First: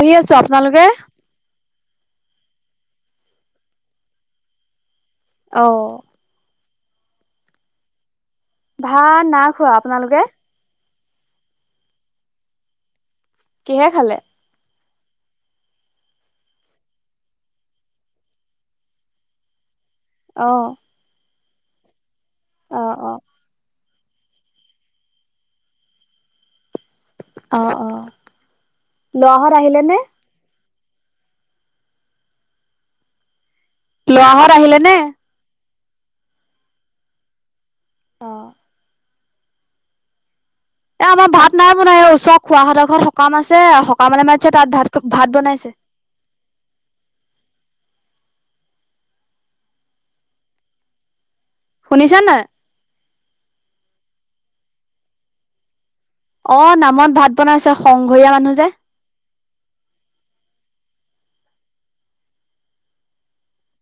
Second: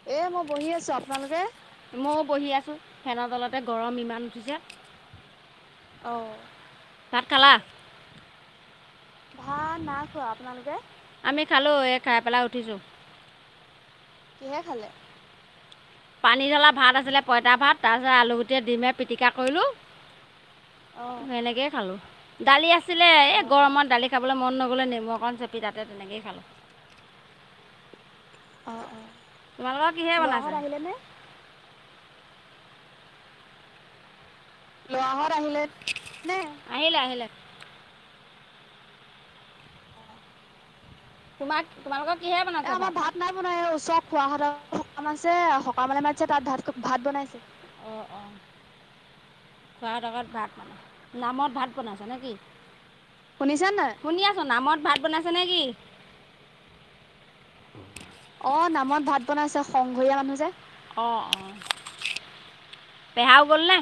বহি এ আছো মই বহি আপোনালোকে? আছো আপোনালোকে। ময়ো বহি আছোঁ ফেনৰ তলতে গৰম ইমান উঠিছে। অ। অঁ ভাত খালা। ভাত না খোৱা ভাত নাই আপোনালোকে। খোৱা আপোনালোকে আমি খালো এই খাই পেলাই উঠিছো কিহে খালে? কিহে খালে। পানী জ্বলা ভাত আছিলে পইতা ভাত তাৰ পিছত আলু গুটে দিমে পিটিকা কৰিলো। অ অ সেনেকেই খালো দালি অ আছিলে অ এ গৰমত দালি খ খাবলৈ মন নগ'লে নেমু অকণ চেপি তাতে তেনেকেইে খালোঁ [unintelligible] অ' অ' অঁ লৰাহত আহিলে নে? মানে লোৱাহত [unintelligible] মহা হট আহিল ন আহিলে আহিলে [unintelligible] অ এ আমাৰ ভাত তোমাক নাই বনাই এই তোমালোকৰ কিহে এ ওচৰত বনাইছে খোৱাাহঁৰ আমাৰ ভাত? ঘৰত ভাত নাই সকাম বনাই আছে এই ওচৰৰ সকামে খুৰাহঁতৰ মাতিছে তাত সকাম ভাত ভাত আছে বনাইছে [unintelligible] সকামলে মাতিছে তাত ভাত ভাত বনাইছে। [unintelligible] অঁ অঁ খোৱা লগত ভাত মানে নামত ভাত বনাইছে শুনিছা নেকি নাই? শুনিছা নহ শুনি আছো নামত ভাত বনাইছে নেকি? অ নামত ভাত বনাইছে সংঘৰীয়া অ মানুহ যে নামত ভাত বনাইছে সংঘৰীয়া মানুহ যে অঁ অঁ পেহাও গ'লনে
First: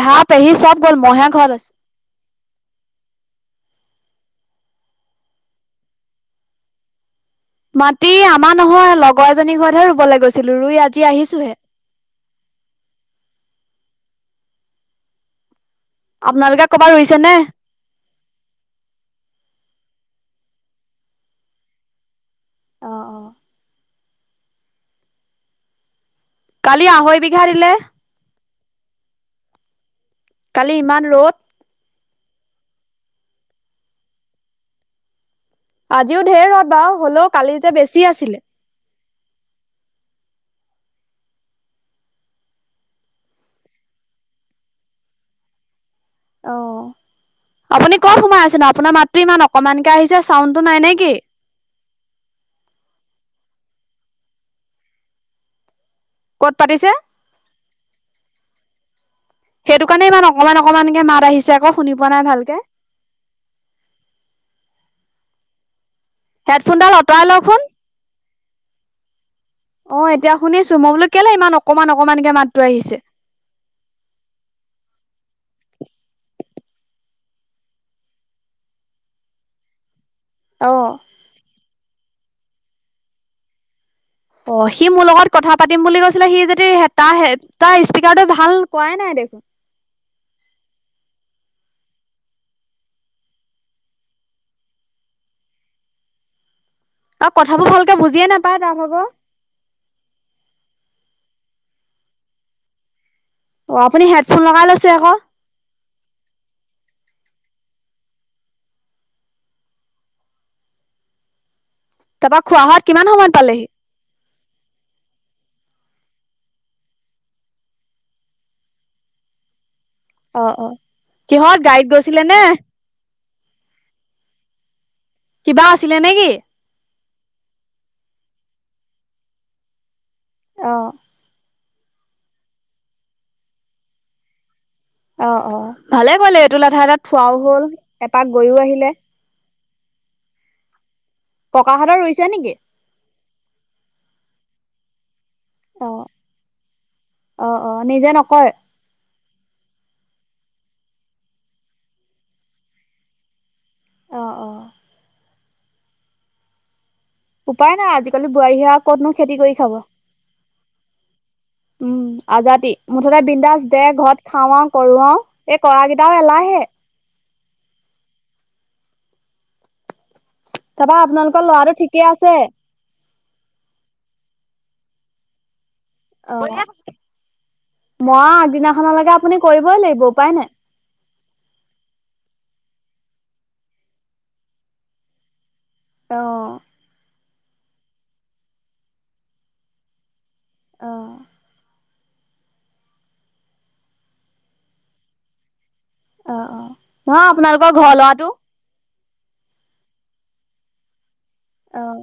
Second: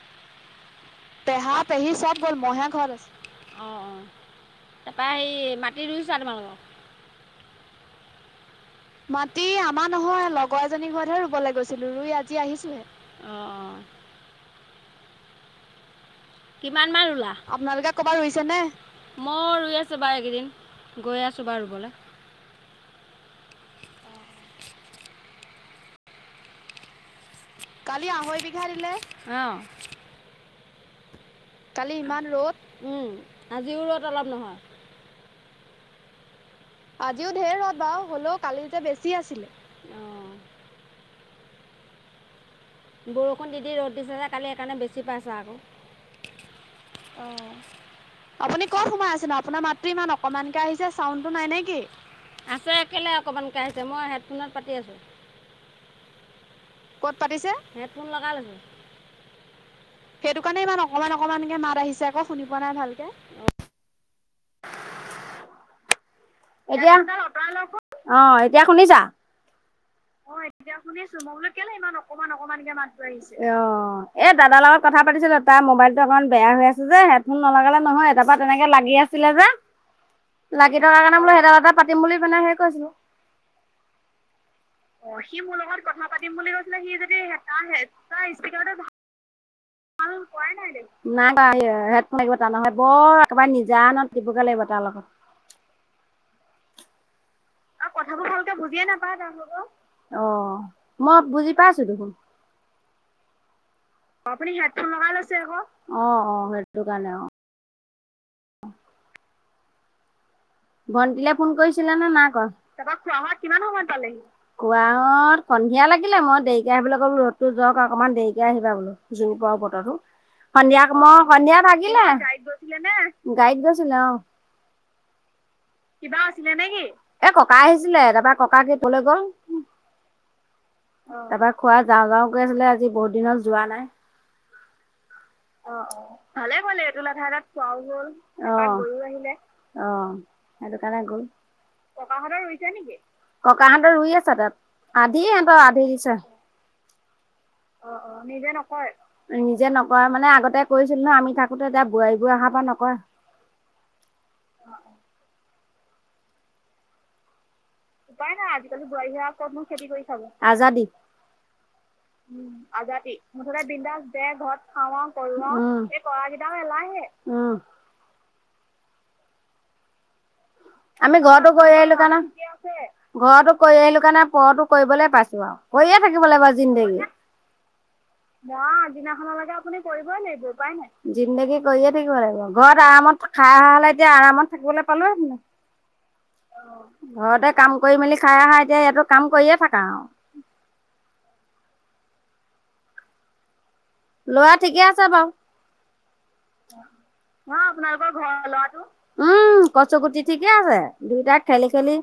পেহা পেহি চব গ'ল মইহে ঘৰত পেহা আছো। পেহী চব গ'ল মইহে ঘৰত আছে অ অ তাৰপা সেই মাটি ৰুই চা তোমালোকৰ মাটি আমাৰ নহয় লগৰ মাটি এজনী ঘৰতহে আমাৰ ৰুবলৈ নহয় গৈছিলো লগৰ ৰুই এজনী আজি ঘতহে আহিছোহে। ৰুবলৈ গৈছিলো ৰুই আ আজি আহিছোহে [inaudible] আপোনালোকে ক'ৰবাত কিমান মান ৰুইছে ৰুলা? নে? আপোনালোকে ক'বাত ৰুইছে নে মই ৰুই আছোঁ বাৰু এইকেইদিন গৈ আছোঁ বাৰু ৰুবলৈ আহ অ' কালি আহৈবিঘা কালি আহৈ বিঘাদিলে হ [unintelligible] কালি ইমান ৰ'দ কালি ইমান ৰ'দ। উম আজিও ৰ'দ অলপ নহয়। আজিও ধেৰ আজিও ঢেৰ ৰদ বাৰু হ'লেও কালি যে বেছি আছিলে [unintelligible] বৰষুণ দি দি ৰ'দ দিছে যে কালি সেইকাৰণে বেছি পাইছা আকৌ [unintelligible] আহ অ', আপুনি ক'ত সোমাই আছে আপুনি ক'ত আপোনাৰ সোমাই মাতটো আছেনো ইমান আপোনাৰ মাতটো অকমানকে ইমান আহিছে অকমানকে চাউণ্ডটো নাই আহিছে নে কি [unintelligible] চাউণ্ডটো নাই নে কি? আছে কেল অকমান কে আহিছে মই হেডফোনত পাতি আছো ক'ত পাতিছে? ক'ত পাতিছে হেডফোন লগাইলৈছো সেইটো কাৰণে [unintelligible] ইমান সেইটো অকমান কাৰণে ইমান অকমানকে অকমান মাত আহিছে অকমানকে আকৌ মাত শুনি আহিছে পোৱা আকৌ শুনি ভালকে। পোৱা নাই ভালকে [unintelligible] [inaudible] হেডফোনডাল এতিয়া সৰা অঁতৰাই লওকচোন। আহ এতিয়া শুনিছা অ' এতিয়া শুনিছো এতিয়া শুনিছো মই বোলো কেলে ইমান অকমান অকমানকে মাছ ধৰিছে অ এ দাদাৰ লগত কথা পাতিছো ত [unintelligible] মোবাইলটো অকমান বেয়া হৈ আছে যে ভুল নলাগালে নহয় এটাৰ পৰা তেনেকে লাগি আছিলে যে লাগি থকাৰ অ কাৰণে বোলো সেইটো এটা [unintelligible] মুলি বনাই সে কৈছিলো [unintelligible] অ সি মোৰ লগত কথা পাতিম বুলি কৈছিলে সি যদি তাৰ তাৰ স্পীকাৰটো ভাল কোৱাই নাই দে [unintelligible] [inaudible] নাই হেডফোন লাগিব তাৰ নহয় বৰ একবাৰে নিজানত দিবগৈ লাগিব তাৰ লগত [unintelligible] [inaudible] আৰু কথাবোৰ আৰু ভালকে বুজিয়ে কথাবোৰ ভালকে নাপায় তাৰ বুজিয়ে ভাগৰ। নাপায় তাৰ লগোকৰ অ' মই বুজি পাইছো দেখোন। অ' আপুনি হেডফোন লগাই লৈছে আকৌ অ অ সেইটো কাৰণে অ। ভণ্টিলে ফোন কৰিছিলা নে নাই তাৰপা ক খোৱাহত তপৰা কিমান খোৱা সময়ত হোৱা কিমান পালেহি? সময়ত পালেহি কুৱত সন্ধিয়া লাগিলে মই দেৰিকে আহিবলৈ ক'লো ৰ'দতো যওক অকমান দেৰিকে আহিবা বোলো জু বতো সন্ধিয়াক মই কিহত সন্ধিয়া গাড়ীত ভাগিলে গৈছিলে গাইত নে গৈছিলে নে? গাড়ী গছিল ল কিবা আছিলে নেকি? এ ককা আহিছিলে। তাৰপৰা ককাক তলৈ গল অ', তাৰপা খুৰ যাওঁ যাওঁ গৈ আছিলে আজি বহুত দিনত যোৱা নাই। অ' অ' ভালে গলে এইটো লেঠাই এটাত থোৱাও হল এপাক গৈও আহিলে অ' সটো নেক ককাহঁতৰ ৰুইছে নেকি? ককাহতৰ ই আছ ত দিয় হহতৰ আধি অ', দিছে। অ' নিজে নকয়ে নিজে নকয়ে মানে আগতে কৰিছিলো ন আমি থাকোঁ‌তে এতিয়া বোৱাৰী বোৰ অহাৰ পৰা নকৰে। অ' অ' উপায় নাই আজিকালি উপায় নাই। বোৱাৰীহে আৰু আজিকালি বোৱাৰ ক'তনো খেতি হোৱাৰৰত কৰি মই খাব। খেতি কৰি চাবো আজাদ উম আজাদি মুঠতে বিন্দাজ দে ঘৰত খাওঁ‌ কৰা এই কৰা কেইটা য ল আহ উ তাৰপা আমি আপোনালোকৰ ঘৰতো ল'ৰাটো কৰি আহিলো ঠিকে আছে? কাৰণে ঘৰতো কৰি আহিলো কাৰণে পৰো কৰিবলৈ পাইছো আৰু হৈয়ে থাকিব লাগিব অ', জিন্দেগী মই আগদিনাখনলৈকে আপুনি কৰিবই লাগিব উপায় নে জিন্দেগী কৰিয়ে থাকিব লাগিব। ঘৰত আৰামত খাই খ হ'লে এতিয়া আৰামত থাকিবলৈ পালো। অ' কাম কৰি মেলি খাই আহা এতিয়া ইয়াটো কাম কৰিয়ে থাক আৰু। আহ। লৰা ঠিকে আছে বাৰু অ অ নহ আপোনালোকৰ ঘৰ লৰাটো উম কচ কুটি ঠিকে আছে দুইটাই খেলি খেলি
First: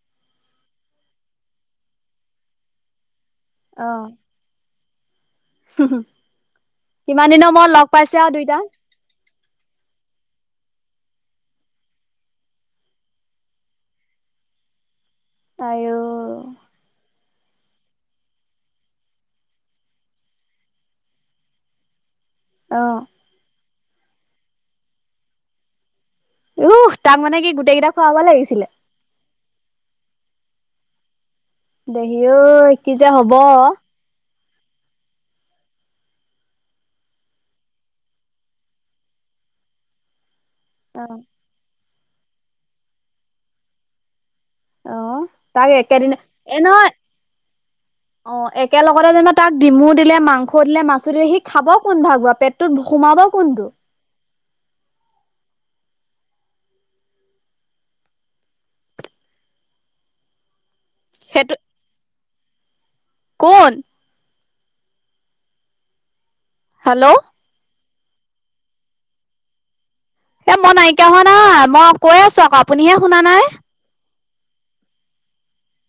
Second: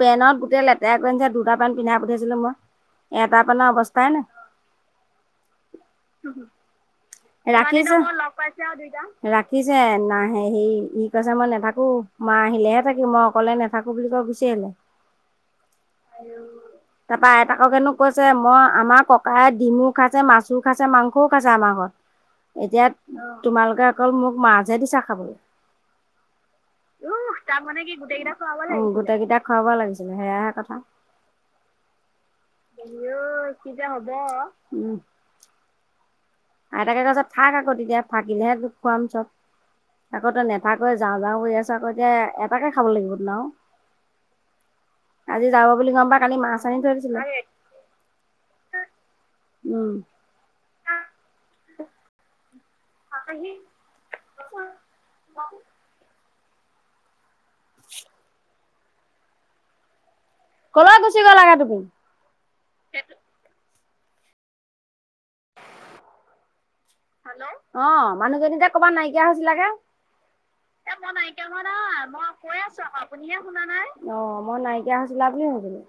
পেনত গোটেই লেতেৰা কৰিছে দুটা পেনট পিন্ধাই পঠিয়াইছিলো মই এটা পেনৰ অৱস্থাই ন হ হু ৰাখিছো লগ পাইছে আ দুইটা ৰাখিছে নাহে সে ই কৈছে মই নাথাকো মা আহিলেহে থাকি মই অকলে নাথাকো বুলি কৈ অভিচোলে ত তাৰপৰা আইতাককেনো কৈছে মই আমাৰ ককাই ডিমো খাইছে মাছো খাইছে মাংসও খাইছে আমাৰ ঘৰত অ এতিয়া তোমালোকে অকল মোক মাছহে দিছা খাবলৈ উ তাক মানে উহ কি গোটেই কেইটা খোৱাব লাগিছিলে খাব লাগিছিলে সেয়াহে কথা দেহিও কি যে হব অই কি যে হ'ব উম আইতাকে কৈছে থাক আকৌ তেতিয়া থাকিলেহে খুৱাম চব আকৌ নে কথা কৈ যাওঁ যাওঁ চা এতিয়া এটাকে খাব লাগিব তোন অ আজি যাব তাকে বুলি গম একেদিন পা কালি এ মাছ আনি নহ থৈ দিছিলে অ একেল লগগতে যেনা তাক ডিমু উম। দিলে মাংস দিলে মাছ দিলে সিক খাব কোন ভাগ বাও পেটটোত সোমাব কোনটো [unintelligible] কল গুচি গ'লগে সেইটো তুমি কোন হেল্ল' অ মানুহজনীতে কৰ'বাত নাইকিয়া হৈছিলাগে এ মই নাইকিয়া হোৱা নাই মই কৈ আছো আকৌ আপুনিহে শুনা নাই। অ, মই নাইকিয়া হৈছিলা বুলি ভাবিলোঁ।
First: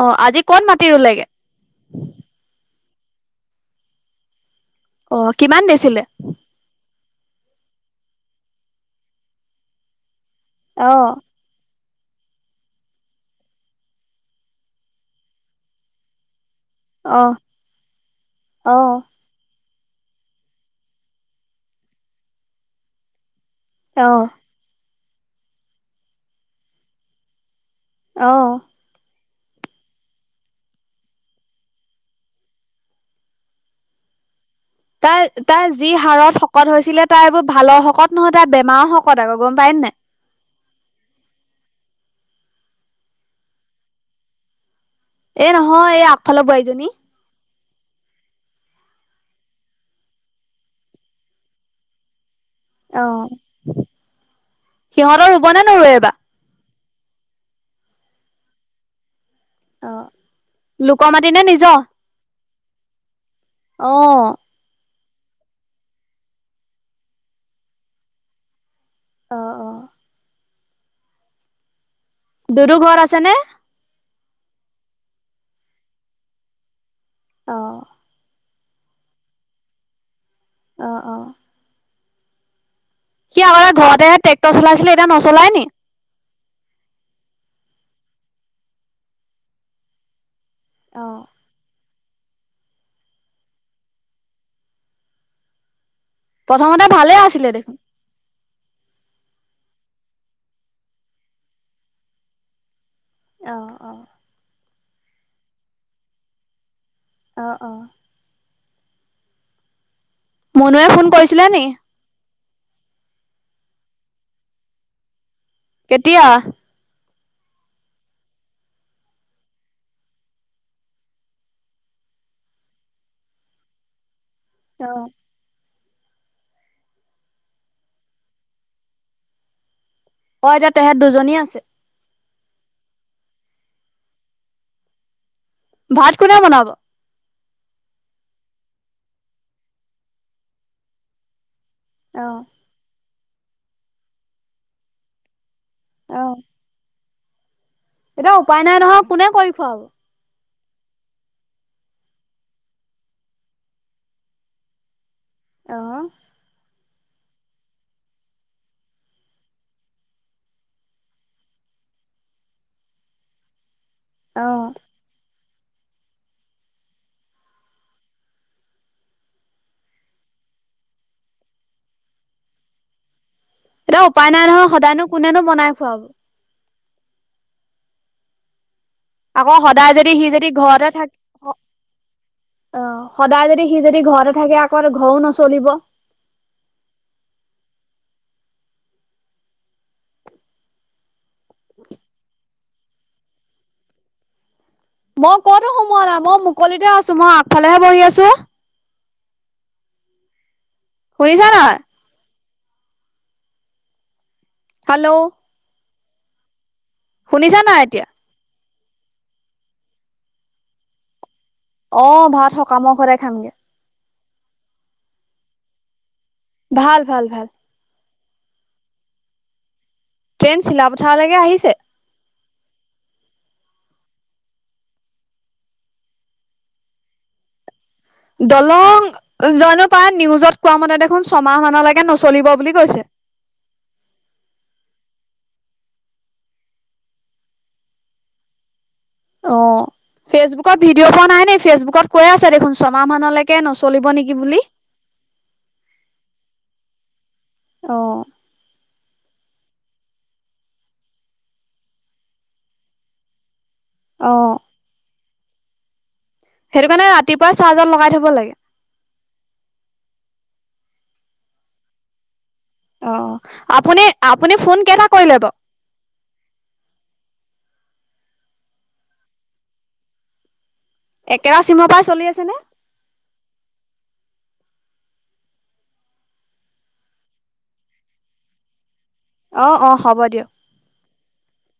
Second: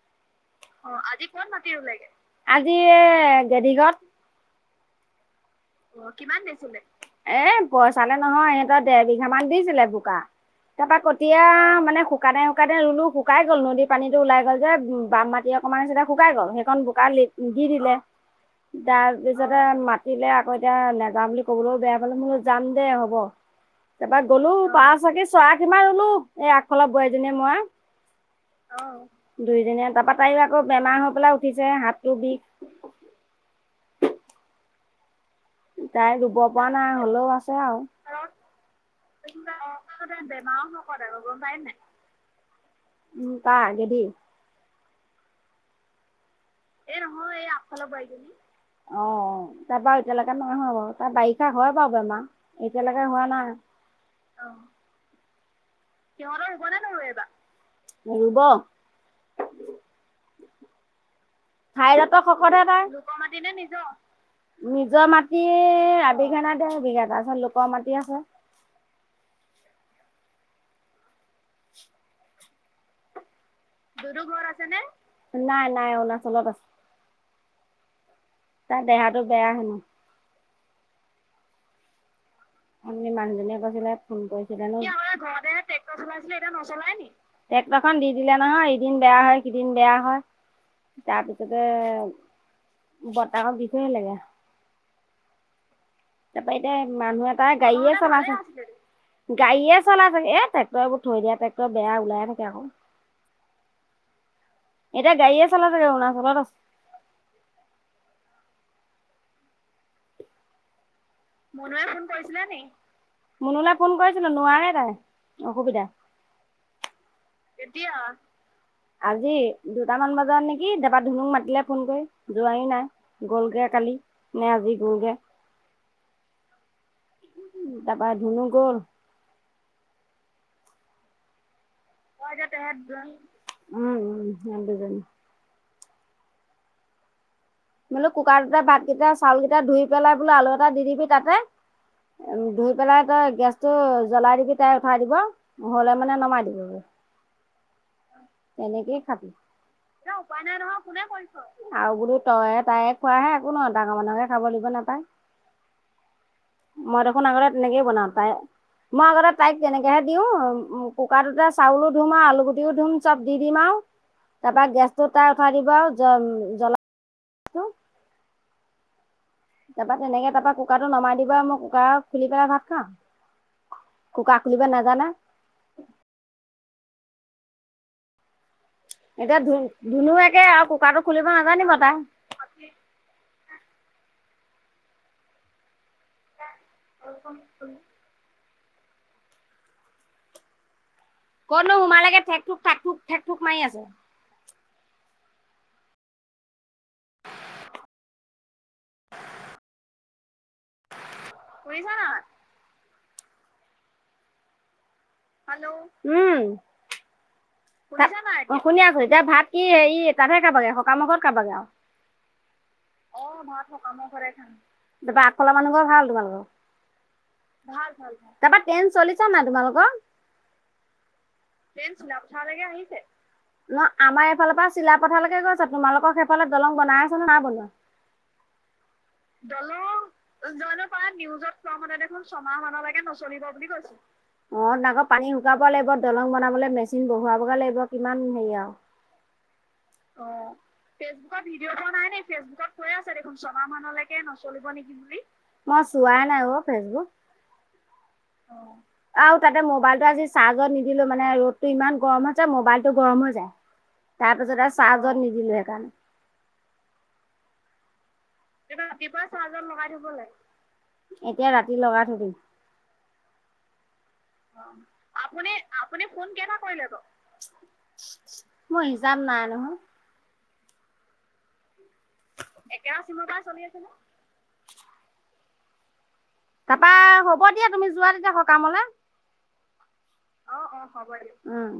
অ, আজি ক'ত মাতি ৰুলেগে? য়ে গদীগাঁৱত। অ, কিমান দিছিলে? এ পইচালে নহয় সিহঁতৰ দেৰ বিঘা মান দিছিলে বোকা অ তাৰাপা কতিয়া মানে শুকানে, শুকানে ৰুলো শুকাই গ'ল নদী পানীতো ওলাই গ'ল যে বাম মাটি অকণমানি শুকাই গ'ল। এন বোকা অ দি'দিলে তাৰপিছতে মাতিলে আকৌ এতিয়া নাযা বুলি কবলৈও বেয়া পালো মো যাম দে হ'ব তাৰপৰা অ গ'লো বাছ চাকি চৰা কিমান ৰুলো এই আগফালৰ বোৱাই এজনীয়ে মই। আহ দুই দিনিয়া তাৰপা তাইও আকৌ বেমাৰ হৈ পেলাই উঠিছেহে হাতটো বিষ। তাই তাৰ যি তাই ৰুব হাড়ত পৰা শকত নাই হৈছিলে তাই হ'লেও এইবোৰ আছে আৰু। ভালৰ শকত নহয় তাৰ বেমাৰৰ শকত আকৌ গম পায় ন নাই? বেমাৰ শকত পায়ছে? উম তা আগেদি এ নহয় এই আগফালৰ বোৱাৰীজনী। নহয় এই অ তাৰ বাৰু এতিয়ালৈকে নাইহোৱা বাৰু তাৰ বাৰিষা হয় বাৰু বেমাৰ। এতিয়ালৈকে অ', হোৱা নাই অ সিহঁতৰ ৰুব নে নৰুৱে এইবাৰ? সিহঁতৰ ৰুব নে ন এইবা? ৰুব। অ লোকৰ মাটি নে নিজৰ? লু'ক মাটি নে নিজৰ? অ'। নিজৰ মাটি আবিঘটা দে বিঘা তাৰ পিছত লোকৰ মাটি ক'ও অঁ অঁ দুদু ঘৰত আছে নে? দুদু ঘৰত আছে নে? নাই, নাই। অৰুণাচলত আছে। অ'। তাৰ দেহাটো বেয়া হেনো। অ-অ। অথনি মানুহজনীয়ে কৈছিলে ঘৰতেহে ফোন ট্ৰেক্টৰ কৰিছিলে নো [unintelligible] চলাইছিলে এতিয়া নচলাই নি? সি এতিয়া নচলাই নি? ট্ৰেক্টৰ খন দি দিলে নহয়। এদিন বেয়া হয়, সিদিন বেয়া হয়। তাপিছতে বতাকক দি থ'ই আহিলেগে। তাৰপা প্ৰথমতে এতিয়া ভালে মানুহ আছিলে এটাই দেখোন। গাড়ি এ চলাচে। গাড়ীয়ে চলাই থাকে। এ ট্ৰেক্টৰবোৰ থৈ দিয়া ট্ৰেক্টৰ বেয়া ওলাই থাকে আকৌ। অহ অ। এতিয়া গাড়ীয়ে চলাই থাকে, অৰুনাচলত আছে। অ-অ। মুনোৱে ফুন মুনুৱে ফোন কৰিছিলে নি? মুনুলে ফোন কৰিছিলো নোৱাৰে তাই। অসুবিধা কেতিয়া? কেতিয়া? আজি দুটামান বজাত নেকি? দেবা ধুনুক মাতিলে ফোন কৰি। যোৱাই নাই গলগে কালি। নে আজি গল'গে। অ' উ তাপা ধুনু গল? অ, এতিয়া তেহেত দুজনী আছে? অ এতিয়া তেহেত দুজনী। উম উম সেহেট দুজনী। ভাত কোনে বনাব? বোলো কুকাৰটোতে ভাতকেইটা চাউল কেইটা ধুই পেলাই বোলো আলু এটা দি দিবি তাতে। অ', ধুই পেলাই তই গেছতটো জ্বলাই দিবি তাই উঠাই দিব নহ'লে মানে নমাই দিবগৈ। এতিয়া উপায় নাই নহয় কোনে কৰি খোৱাব। উপাই নাই নহয় কোনে কৰি খোৱাব আৰু বোলো তইে তাইে খোৱাহে একো নহয় ডাঙৰ মানুহে খাব দিব নাপায়। আহ মই দেখোন আগতে তেনেকে বনাওঁ পায়। মই আগতে তাইক তেনেকেহে দিওঁ কুকাৰটোতে চাউলো ধুম আৰু আলু গুটিও ধুম। চব দি দিম আও তাৰপা অ', গেছটো তাই উঠাই দিব আৰু জম জলা [unintelligible] তাৰপা তেনেকে তাৰপৰা কুকাৰটো নমাই দিবা, মই কুকাৰ খুলি পেলাই ভাত খাম। এতিয়া উপায় নাই নহয়, সদাইনো কোনেনো বনাই খোৱাব? এতিয়া ধু আকৌ সদায় যদি ধুনু সি একে যদি আৰু ঘৰতে কুকাৰটো থাক খুলিব নাজানিব তাই অ, সদায় যদি সি যদি ঘৰতে থাকে, আকৌ ঘৰো নচলিব। [unintelligible] ক'তনো সোমালাগে? ঠেক‌-থোক, থাক-থুক, থেকে-থোক মাৰি আছে। মই কতো সোমোৱা নাই। মই মুকলিতে আছো। মই আগফালেহে বহি আছো। [inaudible] কৰিছা নাই? হেল্ল' হেল্ল' উম। শুনিছা নাই এতিয়া? শুনিছনে নাই এতিয়া? শুনি আছো। এতিয়া ভাত কি এই তাতহে খাবাগে সকাম ঘৰত। খাবাগে আৰু অ, ভাত সকামৰ ঘৰতে খামগে। তাৰপা আগফালৰ মানুহ ঘৰ ভাল তোমালোকৰ? ভাল, ভাল, ভাল। তাৰাপা ট্ৰেইন চলিছে নাই তোমালোকৰ? ট্ৰেইন চিলাপথাৰলৈকে আহিছে। তা লেকে আহিছে। না আমাৰ এইফালৰ পৰা চিলা পথাৰলৈকে গৈছে। তোমালোকৰ সেইফালে দলং বনাই আছে নে নাই বনোৱা? দলং জানো দলং পাই নিউজত কোৱা জানো মতে পাই দেখোন নিউজত ছমাহ পোৱা মান মতে লৈকৈ দেখোন নচলিব ছমাহ বুলি কৈছে। মানলৈকে নচলিব বুলি কৈছে। অ আকৌ পানী শুকাব লাগিব দলং বনাবলৈ মেচিন বহুৱাবগে লাগিব কিমান হেৰি আৰু অ অ ফেচবুকত ভিডিঅ' পোৱা ফেচবুকত নাই নে ভিডিঅ' পোৱা ফেচবুকত নাই নি? কৈ আছে ফেচবুকত দেখোন কৈ ছমাহ আছে দেখোন মানলৈকে ছমাহ নচলিব মানলৈকে নেকি বুলি। নচলিব [inaudible] নেকি বুলি। মই চোৱাই নাই অ ফেচবুক অ'। আৰু তাতে মোবাইলতটো আজি চাৰ্জত নিদিলো মানে ৰ'দতটো ইমান গৰম হৈছে মোবাইলতটো গৰম হৈ যায়। তাৰ অ', পিছত আৰু চাজত নিদিলো সেইকাৰণে সেইটো কাৰণে ৰাতিপুৱা চাহজত লগাই থব লাগে। ৰাতিপুৱা চাহ্জত লগাই থব লাগে এতিয়া ৰাতি লগাই থৈ দিম। অ আপুনি আপুনি ফোন কেইটা কৰিলে ব আপুনি মই হিচাপ নাই নহয়। একেৰা চিমৰ পৰাই চলি আছে নে? একেৰা চিমৰ পৰা চলি আছে নে? তাৰপা হ'ব দিয়া তুমি যোৱা তেতিয়া সকামলে। অ অ। হ'ব দিয়ক। আহ অ হব উম